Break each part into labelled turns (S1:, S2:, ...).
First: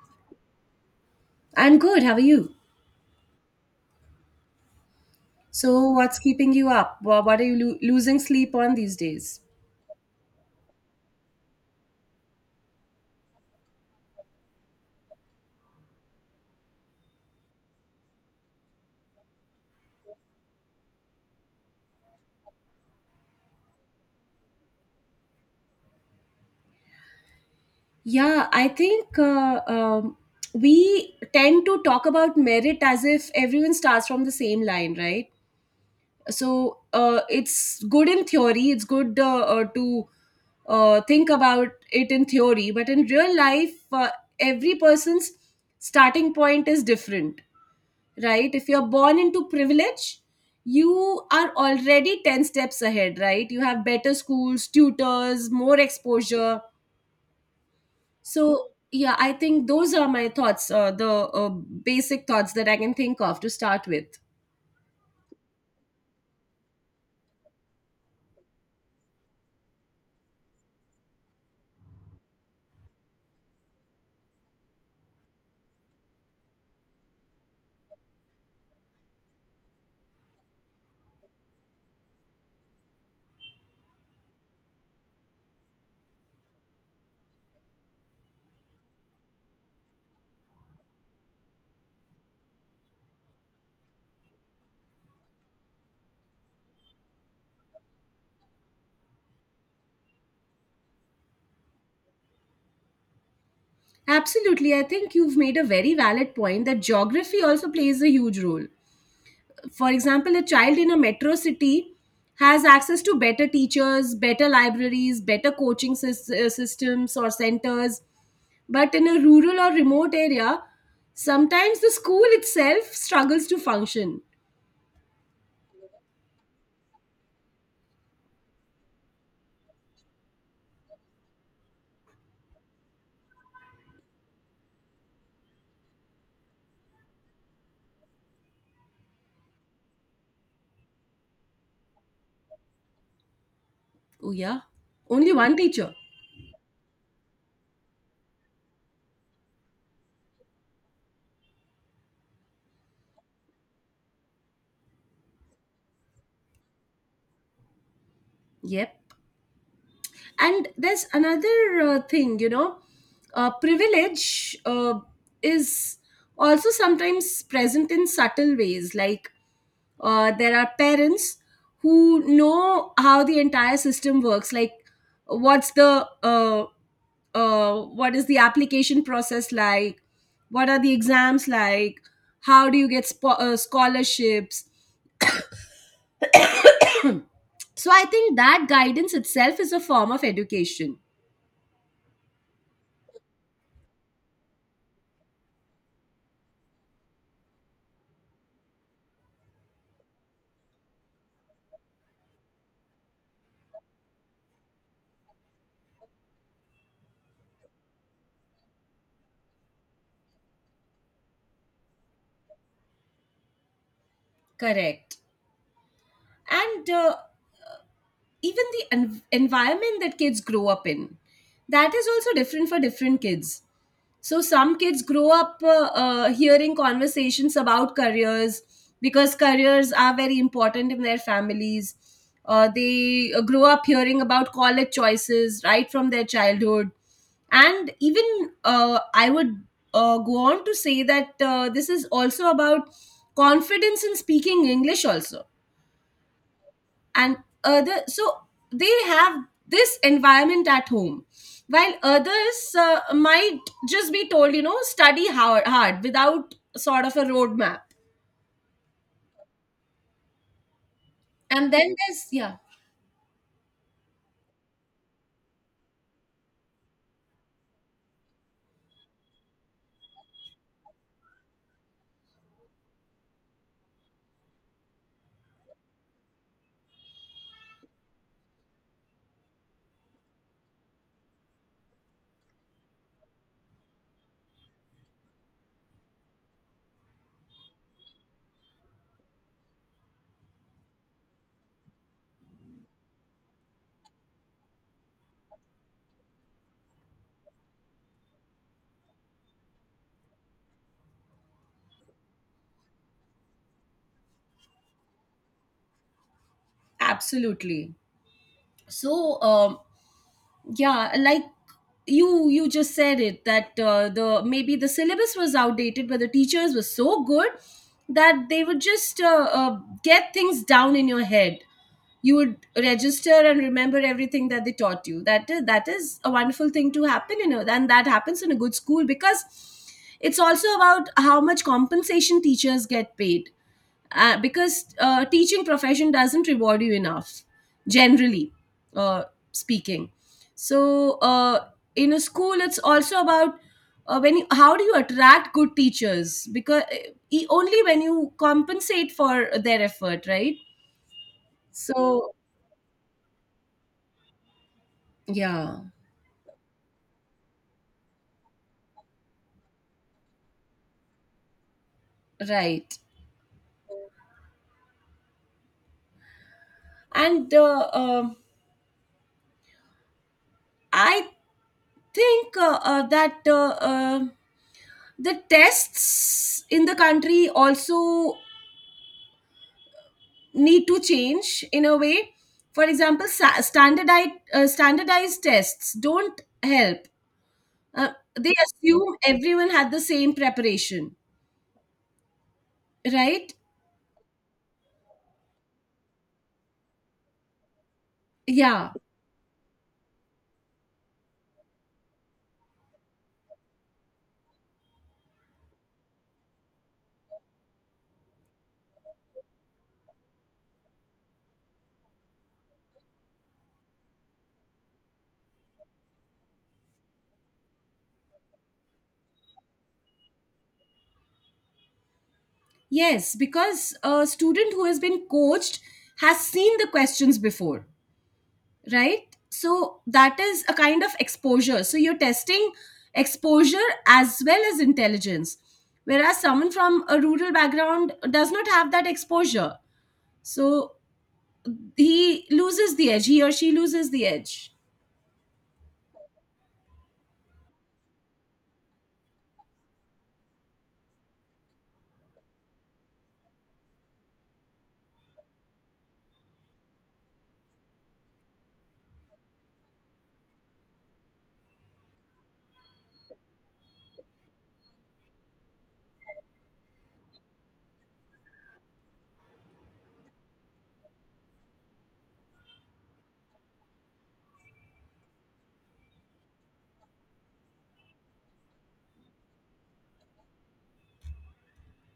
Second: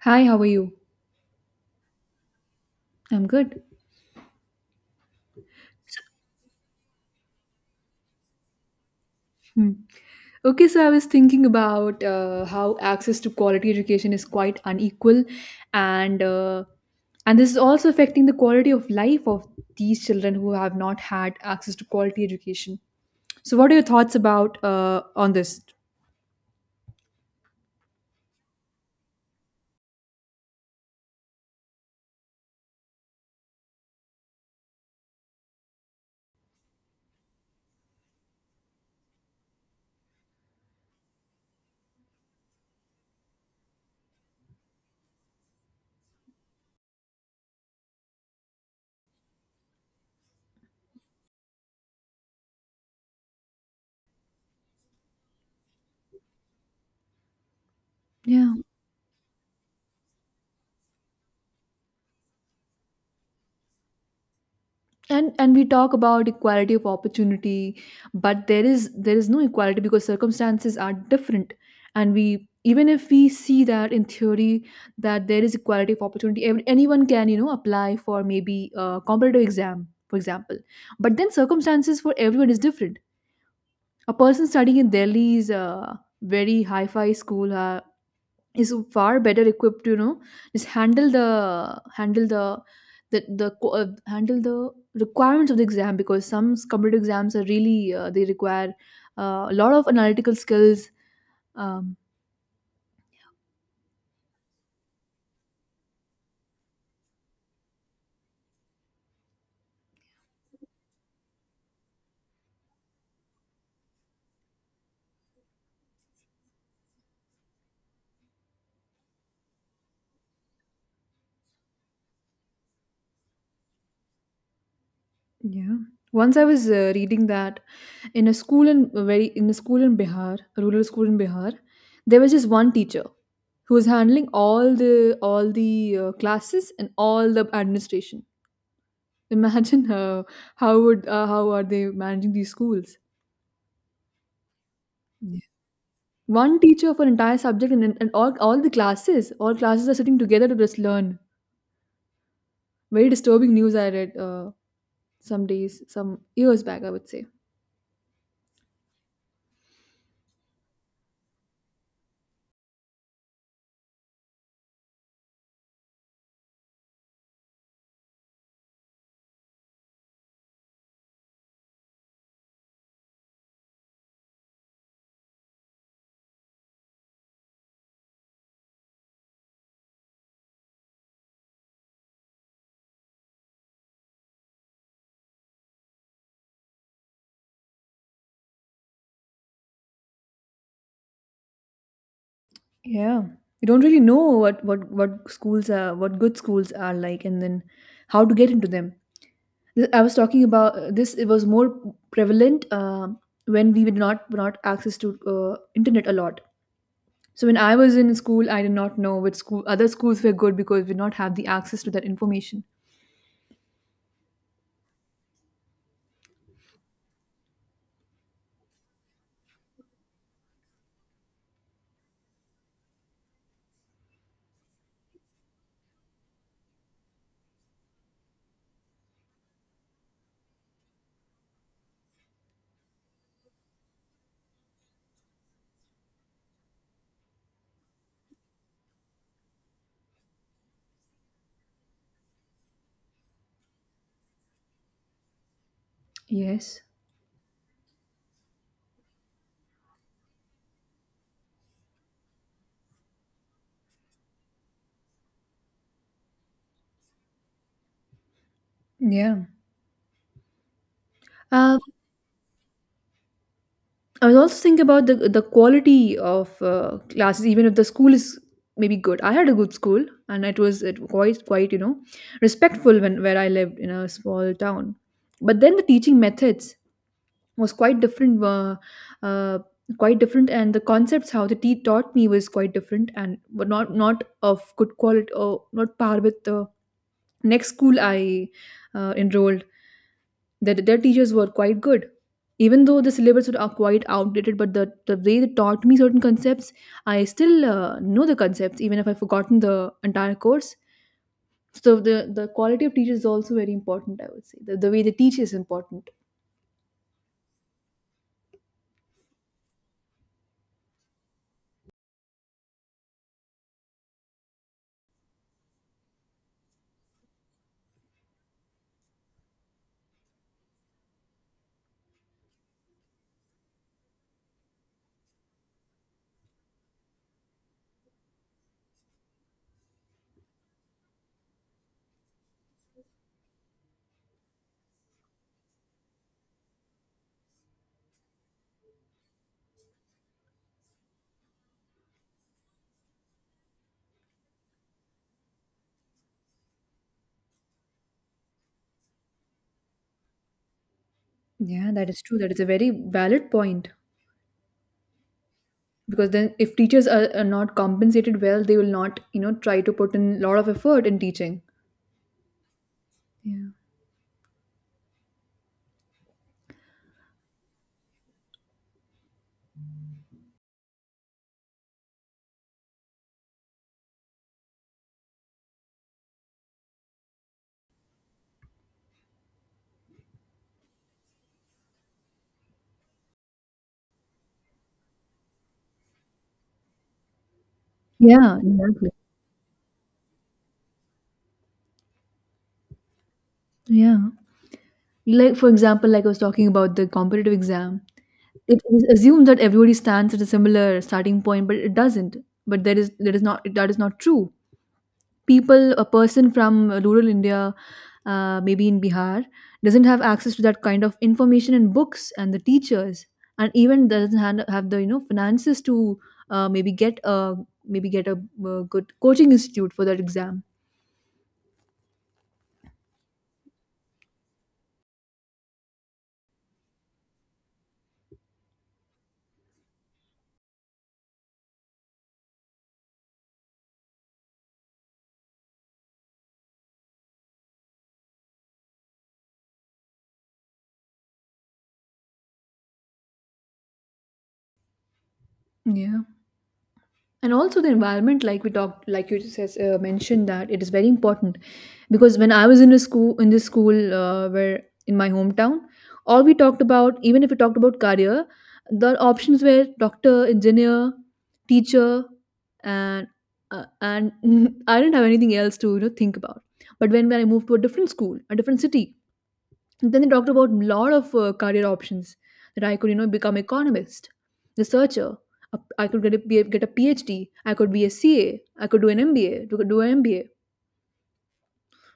S1: Hi, how are you?
S2: I'm good. How are you?
S1: I'm good.
S2: So, what's keeping you up? What are you losing sleep on these days?
S1: Hmm. Okay, so I was thinking about how access to quality education is quite unequal, and uh, and this is also affecting the quality of life of these children who have not had access to quality education. So, what are your thoughts about on this?
S2: Yeah, I think we tend to talk about merit as if everyone starts from the same line, right? So, it's good in theory, it's good to think about it in theory, but in real life, every person's starting point is different. Right? If you're born into privilege, you are already 10 steps ahead, right? You have better schools, tutors, more exposure.
S1: Yeah.
S2: So, yeah, I think those are my thoughts, the basic thoughts that I can think of to start with.
S1: And we talk about equality of opportunity, but there is no equality because circumstances are different. And we even if we see that in theory that there is equality of opportunity, anyone can, you know, apply for maybe a competitive exam, for example. But then circumstances for everyone is different. A person studying in Delhi is a very high-fi school is far better equipped to, you know, just handle the co- handle the requirements of the exam, because some computer exams are really they require a lot of analytical skills. um,
S2: Absolutely. I think you've made a very valid point that geography also plays a huge role. For example, a child in a metro city has access to better teachers, better libraries, better coaching systems or centers, but in a rural or remote area sometimes the school itself struggles to function.
S1: yeah. Once I was reading that in a school in a very in a school in bihar a rural school in Bihar, there was just one teacher who was handling all the classes and all the administration. Imagine how are they managing these schools?
S2: Oh yeah, only
S1: Yeah.
S2: one teacher.
S1: One teacher for entire subject, and all the classes, all classes are sitting together to just learn. Very disturbing news I read, some days, some years back, I would say.
S2: Yep. And there's another thing, you know, privilege is also sometimes present in subtle ways, like there are parents who know how the entire system works, like what's the uh, what is the application process like, what are the exams like, how do you get scholarships. So I think that guidance itself is a form of education.
S1: Yeah. You don't really know what schools are, what good schools are like, and then how to get into them. I was talking about this. It was more prevalent when we did not, were not access to internet a lot. So when I was in school, I did not know other schools were good, because we did not have the access to that information.
S2: Correct. And even the environment that kids grow up in, that is also different for different kids. So some kids grow up hearing conversations about careers because careers are very important in their families. They grow up hearing about college choices right from their childhood. And even I would go on to say that this is also about confidence in speaking English, also,
S1: Yes.
S2: and other. So they have this environment at home, while others might just be told, you know, study hard without sort of a roadmap.
S1: Yeah.
S2: And then there's, yeah,
S1: I was also thinking about the quality of classes, even if the school is maybe good. I had a good school, and it was it, quite, you know, respectful when where I lived in a small town. But then the teaching methods was uh, quite different, and the concepts how the tea taught me was quite different. And but not of good quality, or not par with the next school I enrolled, that their teachers were quite good. Even though the syllabus are quite outdated, but the way they taught me certain concepts, I still know the concepts, even if I've forgotten the entire course. So the quality of teachers is also very important. I would say the way they teach is important.
S2: absolutely. So yeah, like you just said it that the maybe the syllabus was outdated but the teachers were so good that they would just get things down in your head. You would register and remember everything that they taught you. That is a wonderful thing to happen, you know, and that happens in a good school because it's also about how much compensation teachers get paid, because teaching profession doesn't reward you enough generally, uh, speaking. So in a school it's also about how do you attract good teachers, because only when you compensate for their effort, right?
S1: Yeah, that is
S2: So
S1: true. That is a very valid point.
S2: yeah.
S1: Because then if teachers are not compensated well, they will not, you know, try to put in a lot of effort in teaching.
S2: Right.
S1: Yeah.
S2: And I think that the tests in the country also need to change in a way. For example, standardized tests don't help. Uh, they
S1: Yeah, exactly.
S2: assume everyone had the same preparation, right?
S1: Yeah, like for example, like I was talking about the competitive exam. It
S2: Yeah.
S1: is assumed that everybody stands at a similar starting point, but it doesn't. But that is not true. People, a person from rural India, maybe in Bihar, doesn't have access to that kind of information and books and the teachers, and even doesn't han- have the, you know, finances to uh, maybe get a maybe get a good coaching institute for that exam.
S2: Yes, because a student who has been coached has seen the questions before, right? So that is a kind of exposure. So you're testing exposure as well as intelligence. Whereas someone from a rural background does not have that exposure. So he loses the edge, he or she loses the edge.
S1: Yeah. And also the environment, like we talked, like you just says, mentioned, that it is very important. Because when I was in a school, in this school where in my hometown, all we talked about, even if we talked about career, the options were doctor, engineer, teacher, and uh, and I didn't have anything else to, you know, think about. But when I moved to a different school, a different city, then they talked about a lot of career options, that I could, you know, become economist, researcher. I could get a PhD. I could be a CA. I could do an MBA. To do an MBA.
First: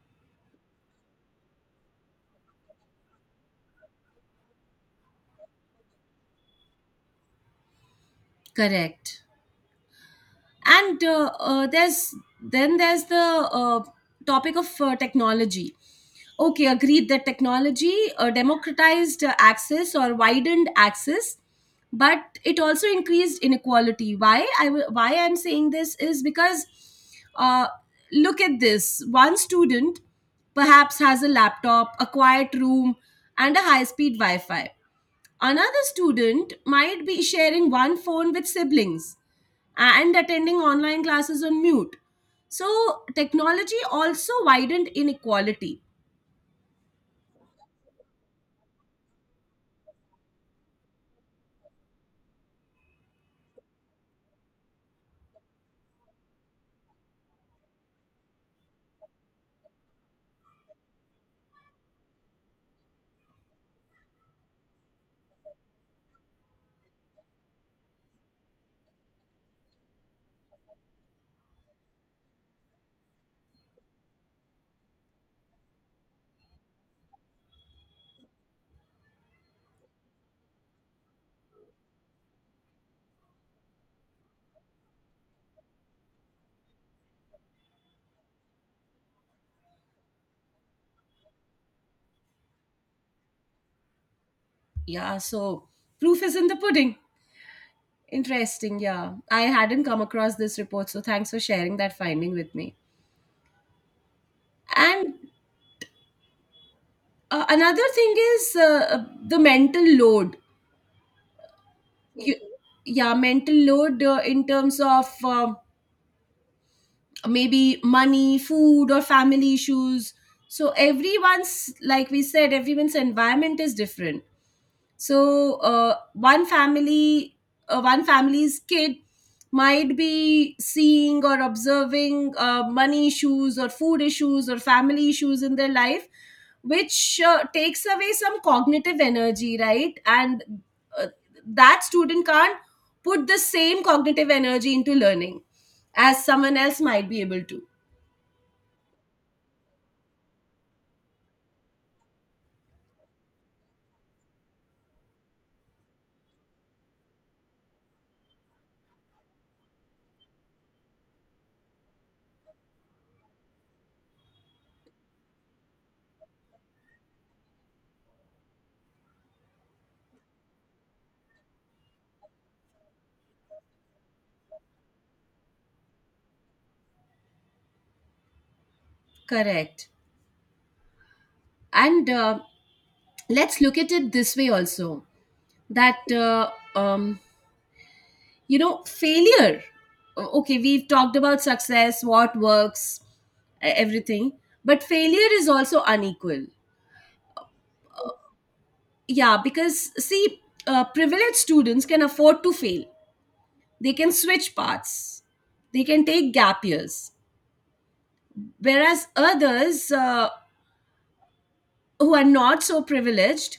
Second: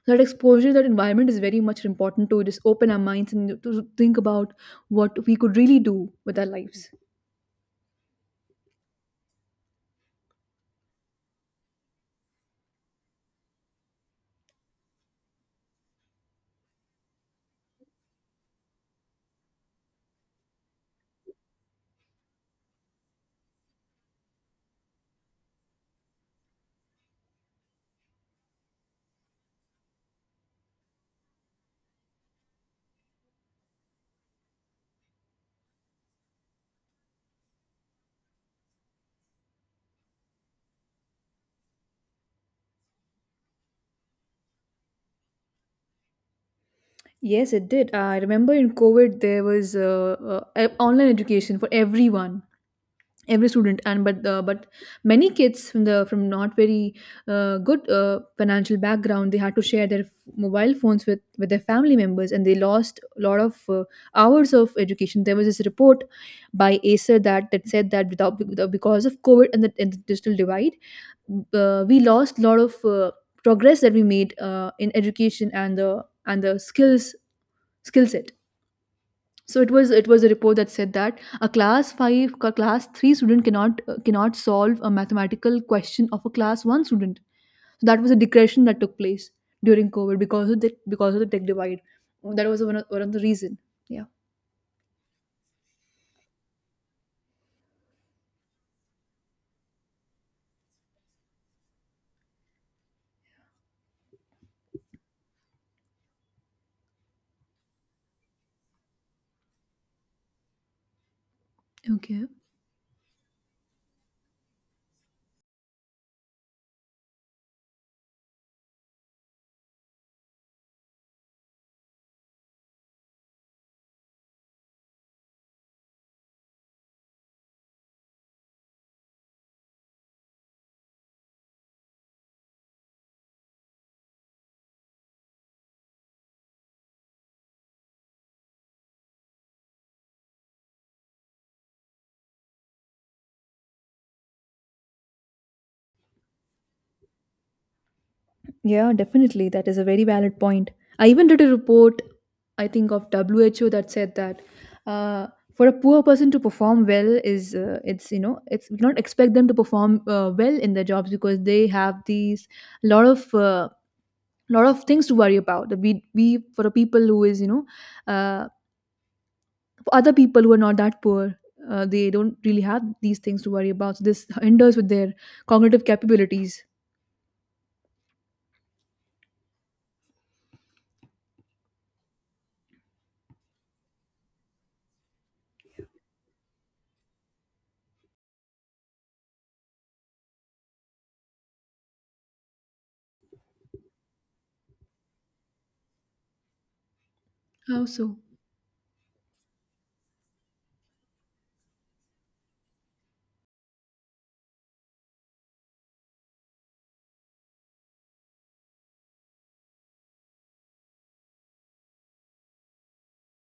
S1: So that exposure, that environment is very much important, to just open our minds and to think about what we could really do with our lives.
S2: Correct. And there's then there's the topic of technology. Okay, agreed that technology democratized access, or widened access, but it also increased inequality. Why I'm saying this is because uh, look at this: one student perhaps has a laptop, a quiet room, and a high-speed Wi-Fi. Another student might be sharing one phone with siblings and attending online classes on mute. So technology also widened inequality.
S1: Yes, it did. I remember in COVID there was online education for everyone, every student. And but uh, but many kids from the, from not very good financial background, they had to share their mobile phones with their family members, and they lost a lot of hours of education. There was this report by Acer that that said that, without, because of COVID and the digital divide, we lost a lot of progress that we made, in education and the skill set. So it was, it was a report that said that a class 5, a class 3 student cannot, cannot solve a mathematical question of a class 1 student. So that was a digression that took place during COVID, because of the, because of the tech divide. That was one one of the reason.
S2: Yeah, so proof is in the pudding. Interesting, yeah. I hadn't come across this report, so thanks for sharing that finding with me. And another thing is the mental load.
S1: Yeah, okay.
S2: You, yeah, mental load in terms of maybe money, food, or family issues. So everyone's, like we said, everyone's environment is different. So one family's kid might be seeing or observing money issues or food issues or family issues in their life, which takes away some cognitive energy, right? And uh, that student can't put the same cognitive energy into learning as someone else might be able to.
S1: Yeah, definitely. That is a very valid point. I even did a report, I think, of WHO, that said that uh, for a poor person to perform well is, it's, you know, it's, we don't expect them to perform, well in their jobs, because they have these lot of uh, lot of things to worry about. We for a people who is, you know, uh, for other people who are not that poor. They don't really have these things to worry about. So this hinders with their cognitive capabilities.
S2: Correct. And let's look at it this way also, that um, you know, failure, okay, we've talked about success, what works, everything, but failure is also unequal.
S1: How so?
S2: Yeah, because see, privileged students can afford to fail, they can switch paths, they can take gap years, whereas others who are not so privileged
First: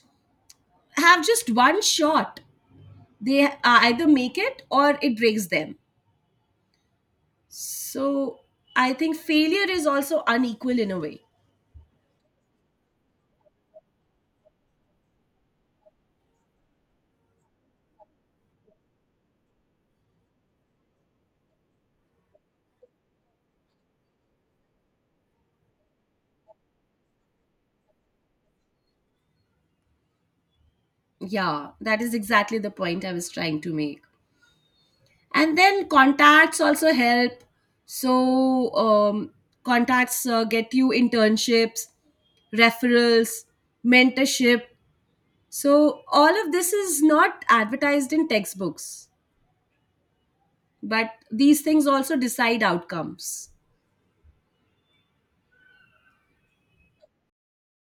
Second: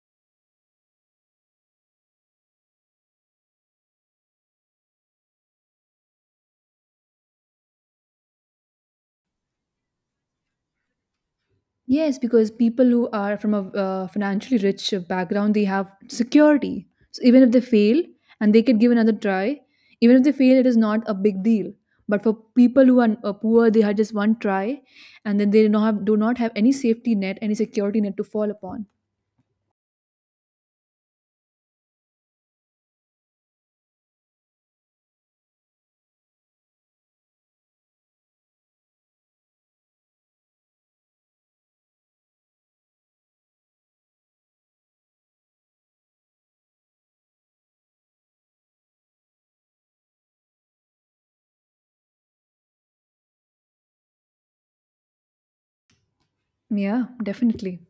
S2: have just one shot. They either make it or it breaks them. So I think failure is also unequal in a way.
S1: Yes, because people who are from a, financially rich background, they have security. So even if they fail and they could give another try, even if they fail, it is not a big deal. But for people who are, poor, they had just one try, and then they do not have any safety net, any security net to fall upon.
S2: Yeah, that is exactly the point I was trying to make. And then contacts also help. So, contacts get you internships, referrals, mentorship. So, all of this is not advertised in textbooks, but these things also decide outcomes.
S1: Yeah, definitely.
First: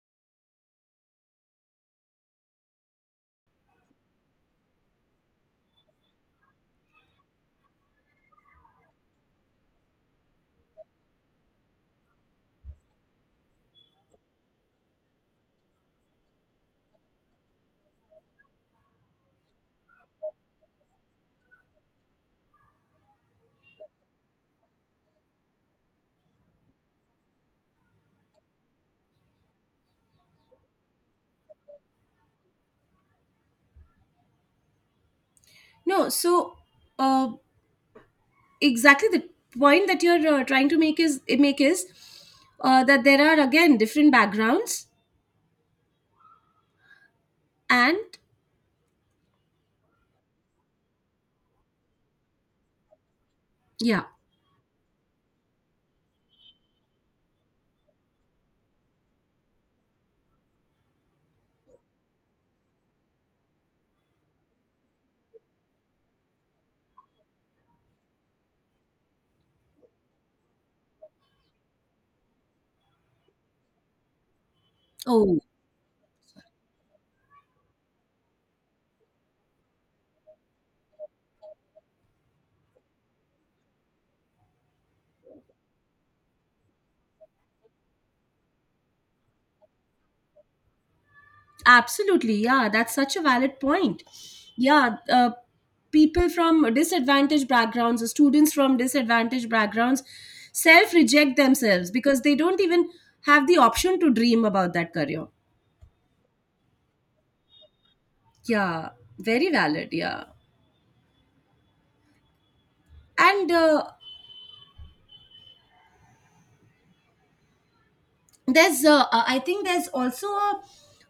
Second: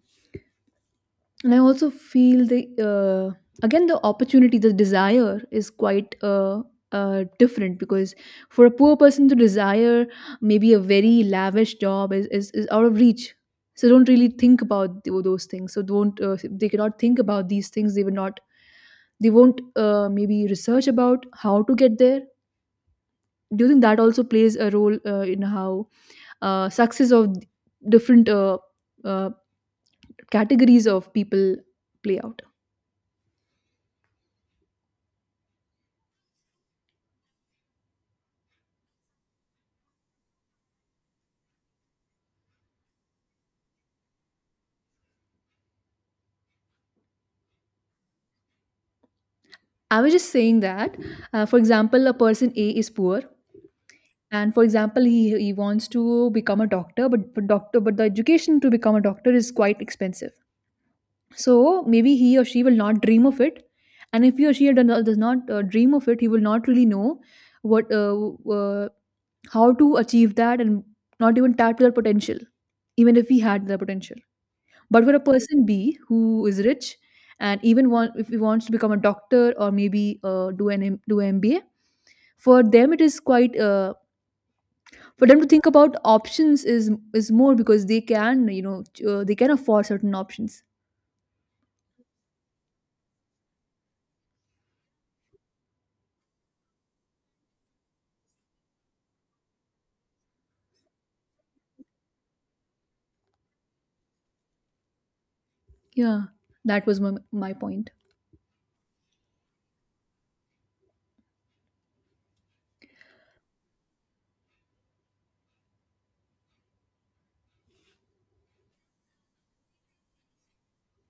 S1: And I also feel the, uh, again, the opportunity, the desire is quite, different. Because for a poor person to desire maybe a very lavish job is out of reach. So don't really think about those things, so don't, they cannot think about these things. They will not, they won't, maybe research about how to get there. Do you think that also plays a role, in how success of different, uh, categories of people play out?
S2: No, so uh, exactly the point that you're trying to make is that there are again different backgrounds and
S1: I was just saying that, for example, a person A is poor,
S2: yeah.
S1: and for example, he wants to become a doctor, but but the education to become a doctor is quite expensive. So maybe he or she will not dream of it, and if he or she does not, dream of it, he will not really know what, uh, how to achieve that, and not even tap to that potential, even if he had the potential. But for a
S2: Oh.
S1: person B who is rich, and even if he wants to become a doctor, or maybe do an MBA, for them it is quite, for them to think about options is more, because they can, you know, they can afford certain options.
S2: Absolutely, yeah, that's such a valid point. Yeah, people from disadvantaged backgrounds, or students from disadvantaged backgrounds, self reject themselves because they don't even have the option to dream about that career.
S1: Yeah, that was my point.
S2: Yeah, very valid. Yeah, and I think there's also a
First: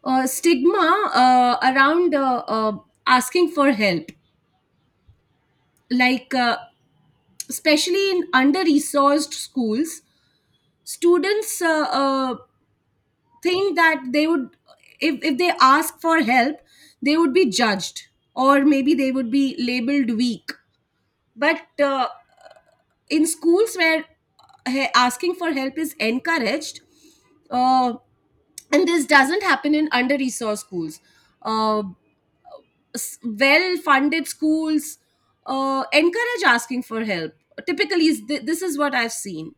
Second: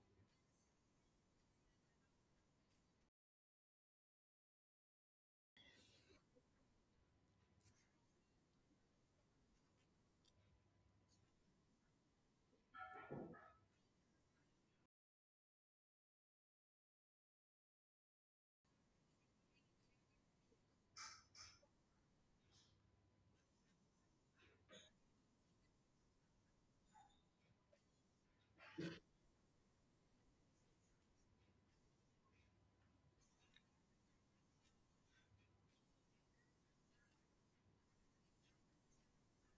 S2: stigma around asking for help, like especially in under resourced schools, students think that they would, if they ask for help they would be judged, or maybe they would be labeled weak, but in schools where asking for help is encouraged, uh, and this doesn't happen in under resourced schools. Uh, well funded schools encourage asking for help, typically, this is what I've seen.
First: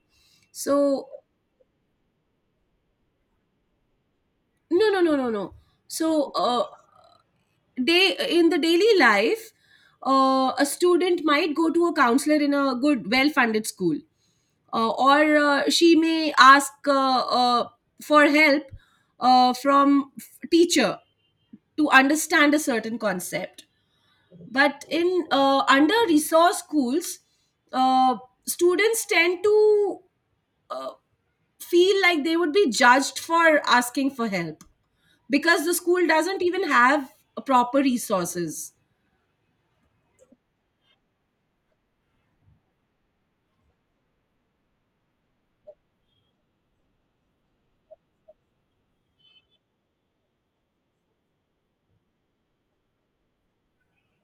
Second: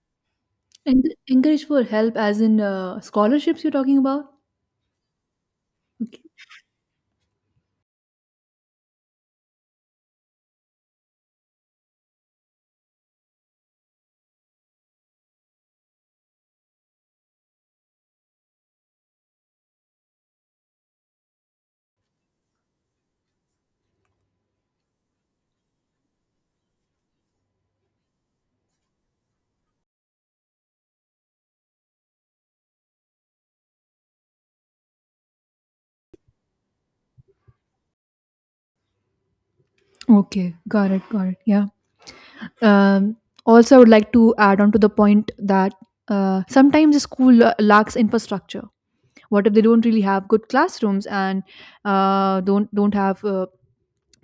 S2: So
S1: And encourage for help, as in scholarships you're talking about?
S2: no, no, no, no, no.
S1: Okay.
S2: So day in the daily life a student might go to a counselor in a good well funded school, or she may ask for help teacher to understand a certain concept. But in under resource schools uh, students tend to uh, feel like they would be judged for asking for help because the school doesn't even have proper resources.
S1: Okay, got it, got it. Yeah. Um, also, I would like to add on to the point that, sometimes the school, lacks infrastructure. What if they don't really have good classrooms, and don't have,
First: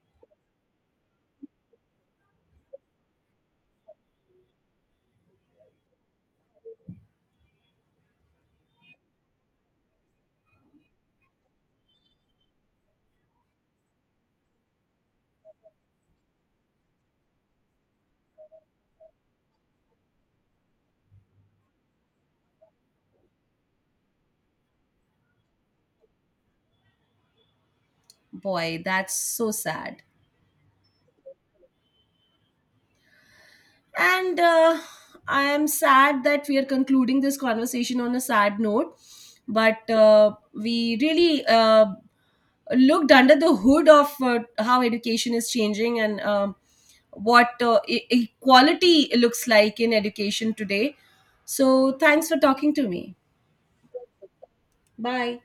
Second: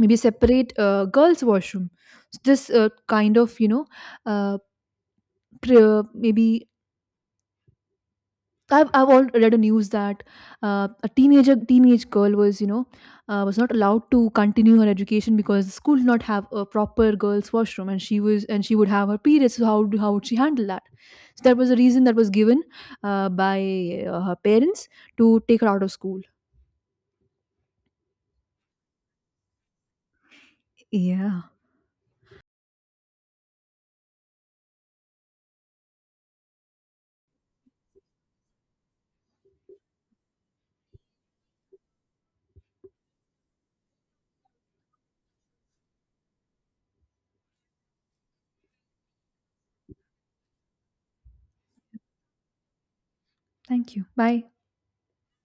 S1: maybe separate, girls washroom. So this, kind of, you know, uh, pre- maybe, I've all read a news that, a teenage girl was, you know, was not allowed to continue her education because the school did not have a proper girls washroom, and she was, and she would have her periods, so how, how would she handle that. So that was a reason that was given, by, her parents, to take her out of school.
S2: Boy, that's so sad.
S1: Yeah.
S2: And I am sad that we are concluding this conversation on a sad note. But we really looked under the hood of how education is changing and what equality looks like in education today. So, thanks for talking to me.
S1: Thank you. Bye.
S2: Bye.